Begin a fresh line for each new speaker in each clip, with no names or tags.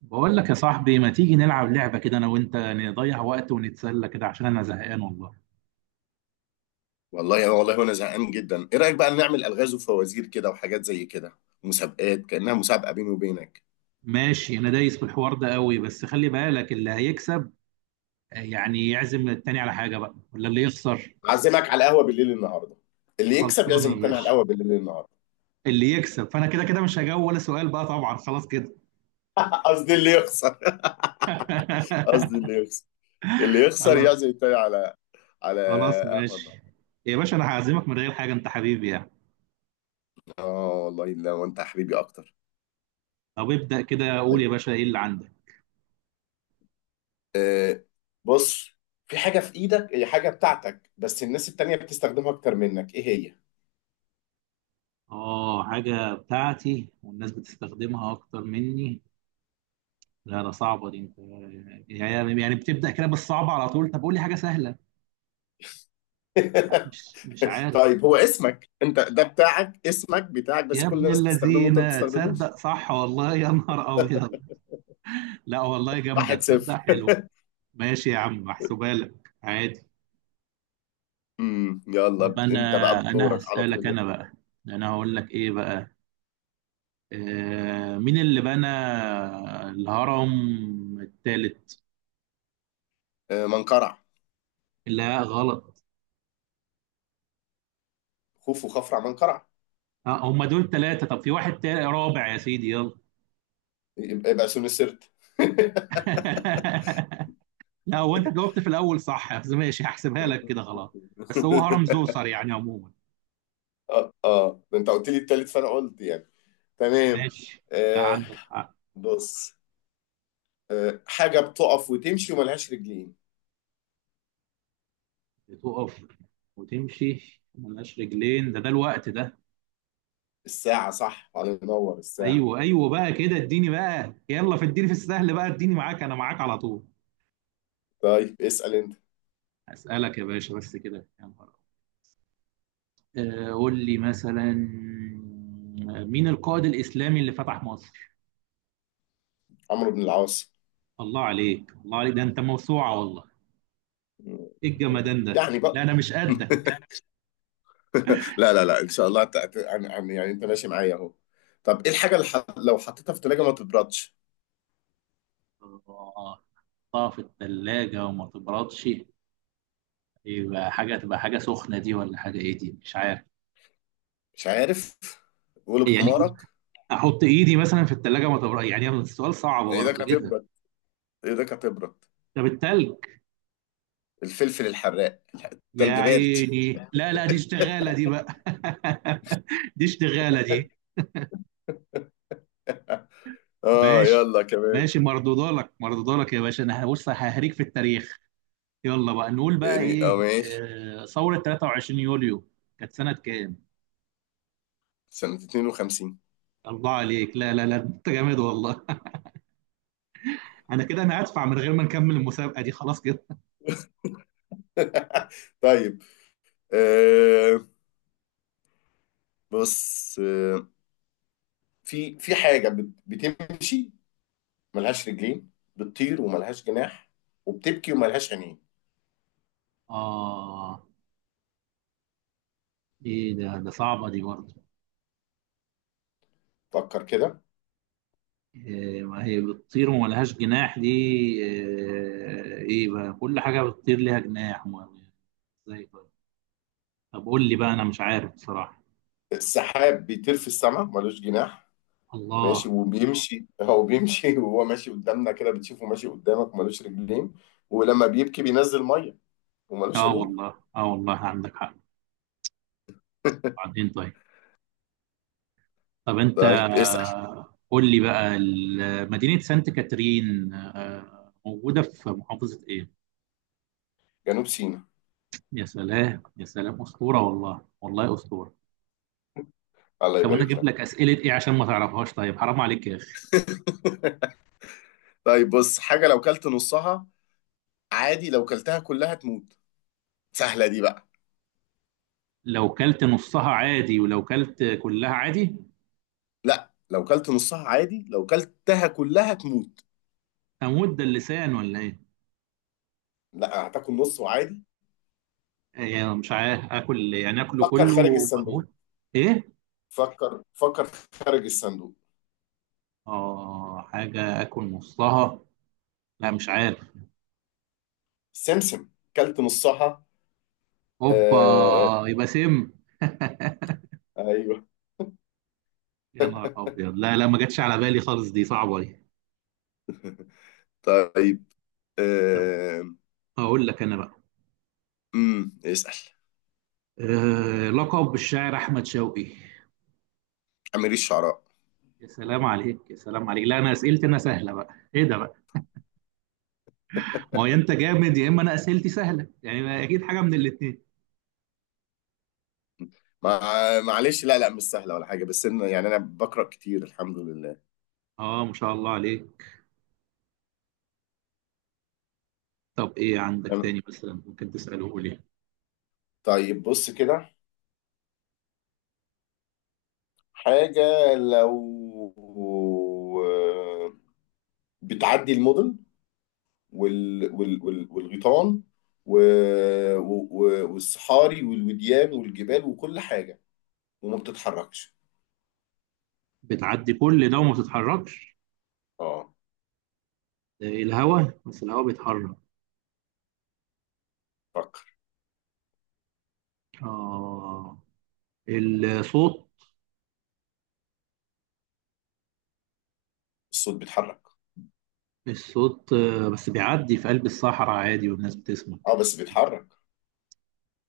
بقول لك يا صاحبي ما تيجي نلعب لعبة كده أنا وأنت نضيع وقت ونتسلى كده عشان أنا زهقان والله.
والله والله وانا زهقان جدا، ايه رايك بقى نعمل الغاز وفوازير كده وحاجات زي كده، مسابقات كانها مسابقه بيني وبينك.
ماشي أنا دايس في الحوار ده قوي، بس خلي بالك اللي هيكسب يعني يعزم التاني على حاجة بقى ولا اللي يخسر؟
اعزمك على القهوه بالليل النهارده. اللي يكسب يعزم
خلصانة يا
التاني على
باشا.
القهوه بالليل النهارده.
اللي يكسب، فأنا كده كده مش هجاوب ولا سؤال بقى طبعا، خلاص كده.
قصدي اللي يخسر. قصدي اللي يخسر، اللي يخسر
خلاص
يعزم التاني على على
خلاص
قهوه النهارده.
ماشي. يا باشا أنا هعزمك من غير حاجة، أنت حبيبي يعني.
اه والله، لا وانت حبيبي اكتر.
طب ابدأ كده، قول
طيب.
يا باشا إيه اللي عندك؟
آه بص، في حاجه في ايدك، هي حاجه بتاعتك بس الناس التانيه بتستخدمها اكتر منك، ايه
آه، حاجة بتاعتي والناس بتستخدمها أكتر مني. لا ده صعبة دي انت. يعني يعني بتبدأ كده بالصعب على طول، طب قول لي حاجة سهلة.
هي؟
لا، مش مش عارف.
طيب، هو اسمك انت ده بتاعك، اسمك بتاعك بس
يا
كل
ابن
الناس بتستخدمه وانت ما
الذين
بتستخدموش.
تصدق، صح والله، يا نهار أبيض. لا والله جامدة،
واحد
تصدق
صفر.
حلو. ماشي يا عم، محسوبة لك عادي. طب
يلا
أنا
انت بقى
أنا
دورك على
هسألك
طول.
أنا بقى. أنا هقول لك إيه بقى. آه، مين اللي بنى الهرم التالت؟
آه، منقرع.
لا، غلط.
خوف وخفرع منقرع.
آه هم دول ثلاثة، طب في واحد تالت رابع يا سيدي، يلا.
يبقى سون السرت.
لا هو انت جاوبت في الاول صح، بس ماشي هحسبها لك كده خلاص. بس هو هرم زوسر يعني عموما.
اه اه، ده انت قلت لي التالت فانا قلت يعني. تمام.
ماشي. لا
آه
عندك حق.
بص، حاجه بتقف وتمشي وملهاش رجلين.
بتقف وتمشي ملهاش رجلين؟ ده الوقت ده.
الساعه، صح، الله ينور، الساعه.
ايوه بقى كده، اديني بقى يلا، في اديني في السهل بقى، اديني معاك انا معاك على طول.
طيب اسال انت.
اسالك يا باشا، بس كده، يا نهار أبيض. قول لي مثلا، مين القائد الاسلامي اللي فتح مصر؟
عمرو بن العاص.
الله عليك، الله عليك، ده انت موسوعه والله. ايه الجمدان ده؟
يعني بقى.
لا انا مش قدك.
لا لا لا، ان شاء الله يعني انت ماشي معايا اهو. طب ايه الحاجه اللي لو حطيتها في التلاجة ما تبردش؟
الله. تحطها في الثلاجة وما تبردش؟ يبقى حاجة، تبقى حاجة سخنة دي، ولا حاجة ايه دي مش عارف.
مش عارف. قول
يعني
بحمارك.
احط ايدي مثلا في الثلاجة ما تبردش؟ يعني السؤال صعب
ايدك
برضه، ايه ده؟
هتبرد، ايدك هتبرد.
طب التلج.
الفلفل الحراق.
يا
تلج بارد.
عيني، لا دي اشتغالة دي بقى. دي اشتغالة دي.
اه
ماشي.
يلا كمان.
مردودة لك، مردودة لك يا باشا، انا بص ههريك في التاريخ. يلا بقى نقول بقى
يعني اه
ايه،
ماشي.
ثورة 23 يوليو كانت سنة كام؟
سنة 52.
الله عليك، لا انت جامد والله. انا كده انا هدفع من غير ما نكمل المسابقه دي، خلاص كده.
طيب. آه بص، في حاجة بتمشي، ملهاش رجلين، بتطير وملهاش جناح، وبتبكي وملهاش عينين.
اه، ايه ده؟ صعبه دي برضه.
فكر كده.
إيه، ما هي بتطير وما لهاش جناح، دي إيه؟ ايه بقى كل حاجه بتطير ليها جناح، ازاي؟ طيب، طب قول لي بقى انا مش عارف بصراحه.
السحاب بيطير في السماء ملوش جناح. ماشي
الله.
وبيمشي، هو بيمشي وهو ماشي قدامنا كده، بتشوفه ماشي قدامك ملوش رجلين، ولما بيبكي بينزل ميه، وملوش
اه
عينين.
والله، اه والله عندك حق. بعدين طيب. طب انت،
طيب اسأل.
قول لي بقى مدينه سانت كاترين موجوده في محافظه ايه؟
جنوب سيناء.
يا سلام يا سلام، اسطوره والله، والله اسطوره.
الله
طب انا
يبارك
اجيب
لك.
لك اسئله ايه عشان ما تعرفهاش؟ طيب حرام عليك يا اخي.
طيب بص، حاجة لو كلت نصها عادي، لو كلتها كلها تموت. سهلة دي بقى.
لو كلت نصها عادي ولو كلت كلها عادي؟
لا، لو كلت نصها عادي، لو كلتها كلها تموت.
اموت، ده اللسان ولا ايه؟
لا هتاكل نص وعادي.
إيه مش عارف، اكل يعني اكله
فكر
كله
خارج الصندوق.
واموت؟ ايه؟
فكر فكر خارج الصندوق.
اه حاجه اكل نصها، لا مش عارف.
سمسم، كلت نصها.
اوبا،
آه.
يبقى سم.
ايوه.
يا نهار ابيض، لا ما جاتش على بالي خالص، دي صعبه دي. طب،
طيب.
طب
آه
هقول لك انا بقى.
اسأل.
أه، لقب الشاعر احمد شوقي.
أمير الشعراء.
يا سلام عليك، يا سلام عليك. لا انا اسئلتي انا سهله بقى، ايه ده بقى؟ ما هو يا انت جامد، يا اما انا اسئلتي سهله، يعني ما اكيد حاجه من الاثنين.
مع، معلش. لا لا مش سهلة ولا حاجة، بس إن يعني أنا بقرأ كتير، الحمد لله.
اه ما شاء الله عليك. طب ايه عندك
تمام.
تاني مثلا ممكن تساله لي؟
طيب بص كده، حاجة لو آه، بتعدي المدن والغيطان، و... والصحاري والوديان والجبال وكل حاجة، وما بتتحركش.
بتعدي كل ده وما بتتحركش؟
اه،
آه، الهواء، بس الهواء بيتحرك.
فكر.
اه، الصوت.
الصوت بيتحرك.
الصوت بس بيعدي في قلب الصحراء عادي والناس بتسمع.
اه بس بيتحرك.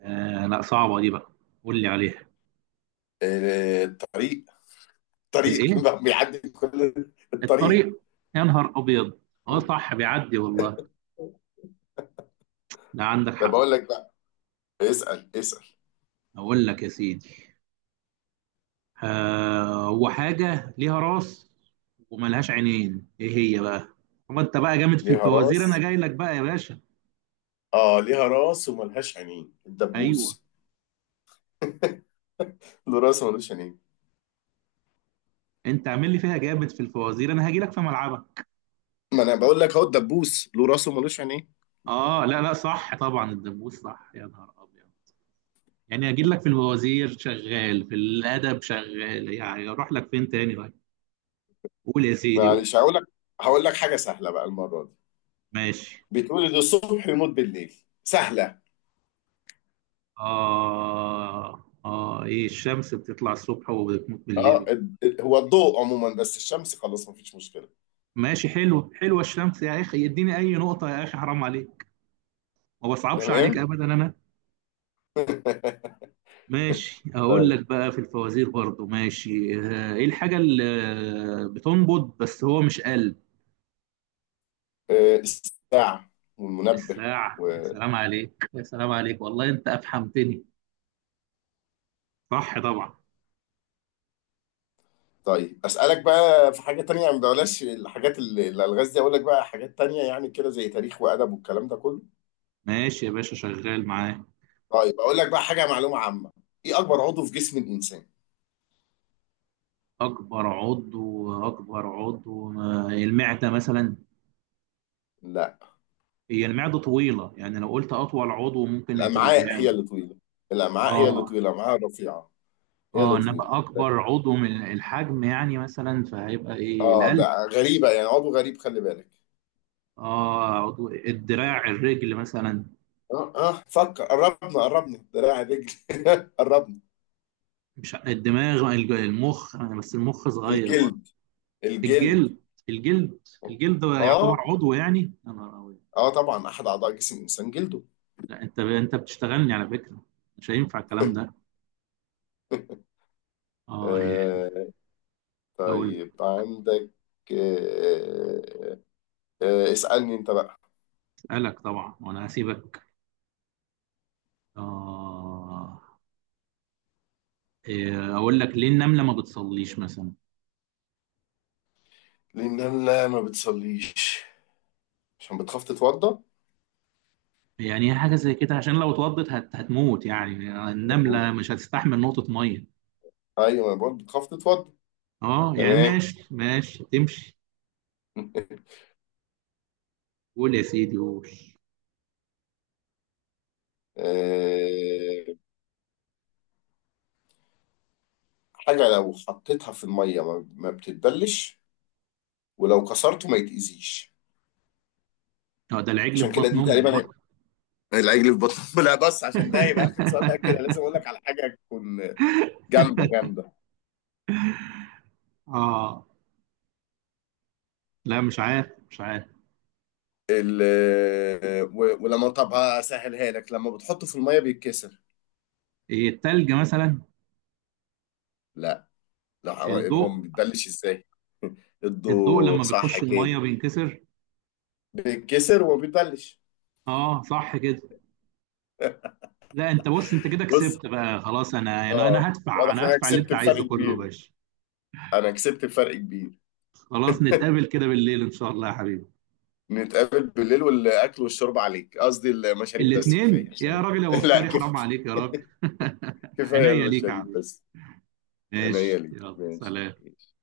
آه لا، صعبه دي بقى، قول لي عليها.
آه، الطريق. طريق
الايه؟
بيعدي كل. الطريق.
الطريق. يا نهار ابيض، اه صح بيعدي والله. لا عندك
طب
حق.
اقول لك بقى. اسال اسال.
اقول لك يا سيدي. آه، وحاجة ليها راس وملهاش عينين، ايه هي بقى؟ هو انت بقى جامد في
ليها
الفوازير، انا
راس.
جاي لك بقى يا باشا.
اه ليها راس وملهاش عينين،
ايوه.
الدبوس. له راس وملوش عينين.
انت عامل لي فيها جامد في الفوازير، انا هاجي لك في ملعبك.
ما انا بقول لك اهو، الدبوس له راس وملوش عينين.
اه لا صح طبعا، الدبوس، صح، يا نهار ابيض. يعني هاجي لك في الفوازير شغال، في الادب شغال، يعني اروح لك فين تاني بقى؟ قول يا سيدي قول.
معلش هقول لك، حاجه سهله بقى المره دي.
ماشي.
بيتولد الصبح ويموت بالليل، سهله.
اه اه، ايه الشمس بتطلع الصبح وبتموت
اه
بالليل.
هو الضوء عموما، بس الشمس خلاص مفيش مشكله.
ماشي حلو، حلوه الشمس يا اخي، يديني اي نقطه يا اخي، حرام عليك، ما بصعبش عليك
تمام.
ابدا انا. ماشي اقول
طيب،
لك بقى في الفوازير برضو، ماشي، ايه الحاجه اللي بتنبض بس هو مش قلب؟
آه، الساعه والمنبه.
الساعه، يا سلام عليك، يا سلام عليك، والله انت افهمتني، صح طبعا.
طيب اسالك بقى في حاجه تانية، ما بلاش الحاجات الالغاز دي، اقول لك بقى حاجات تانية يعني كده زي تاريخ وادب والكلام ده كله.
ماشي يا باشا، شغال معاه.
طيب اقول لك بقى حاجه معلومه عامه، ايه اكبر عضو في جسم الانسان؟
اكبر عضو المعده مثلا.
لا.
هي المعده طويله، يعني لو قلت اطول عضو ممكن تبقى
الامعاء هي
المعده.
اللي طويله، الامعاء هي اللي
اه
طويله، الامعاء الرفيعه هي
اه،
اللي
ان
طويله
ابقى
ده.
اكبر عضو من الحجم يعني مثلا، فهيبقى ايه،
اه،
القلب.
ده غريبه يعني، عضو غريب، خلي بالك.
اه، عضو، الدراع، الرجل مثلا.
اه اه، فكر، قربنا قربنا، دراع رجل قربنا.
مش الدماغ، المخ، بس المخ صغير برضه.
الجلد. الجلد.
الجلد. الجلد. الجلد؟
اه،
يعتبر عضو يعني؟ يا نهار أبيض.
اه طبعا احد اعضاء جسم الانسان جلده.
لا انت بتشتغلني على فكره، مش هينفع الكلام ده. اه يعني.
آه،
اقول لك.
طيب عندك. آه، آه، اسألني انت بقى.
اسالك طبعا وانا هسيبك. اه. إيه، اقول لك ليه النمله ما بتصليش مثلا؟
لان انا لا ما بتصليش، عشان بتخاف تتوضى.
يعني هي حاجة زي كده، عشان لو اتوضت هتموت يعني،
بتموت.
النملة مش هتستحمل نقطة مية.
ايوه، ما بقول بتخاف تتوضى.
اه يعني
تمام.
ماشي، تمشي. قول يا سيدي قول.
آه، حاجة لو حطيتها في المية ما بتتبلش، ولو كسرته ما يتأذيش.
اه، ده العجل في
عشان كده
بطن
دي
امه
تقريبا.
بقى.
العجل في بطن لا، بس عشان ده يبقى اخر سؤال ده، كده لازم اقول لك على حاجة تكون جامدة جامدة.
اه لا، مش عارف.
ال آه، ولما، طب هسهلها لك، لما بتحطه في المية بيتكسر.
إيه، التلج مثلا.
لا. لا
الضوء.
هو بيتبلش ازاي؟
الضوء
ادوا
لما
صح
بيخش
كده.
المية بينكسر.
بيتكسر وما بيتبلش.
اه صح كده. لا انت بص، انت كده
بص،
كسبت بقى خلاص، انا انا
اه
انا هدفع،
واضح ان انا
هدفع اللي
كسبت
انت
بفرق
عايزه كله يا
كبير،
باشا.
انا كسبت بفرق كبير.
خلاص نتقابل كده بالليل ان شاء الله يا حبيبي.
نتقابل بالليل، والاكل والشرب عليك، قصدي المشاريب بس كفايه
الاثنين يا
عشان.
راجل، يا
لا
مفتري، حرام
كفايه،
عليك يا راجل.
كفايه
عينيا ليك يا
المشاريب
عم.
بس. انا هي
ماشي
ليك.
يلا
ماشي
سلام.
ماشي.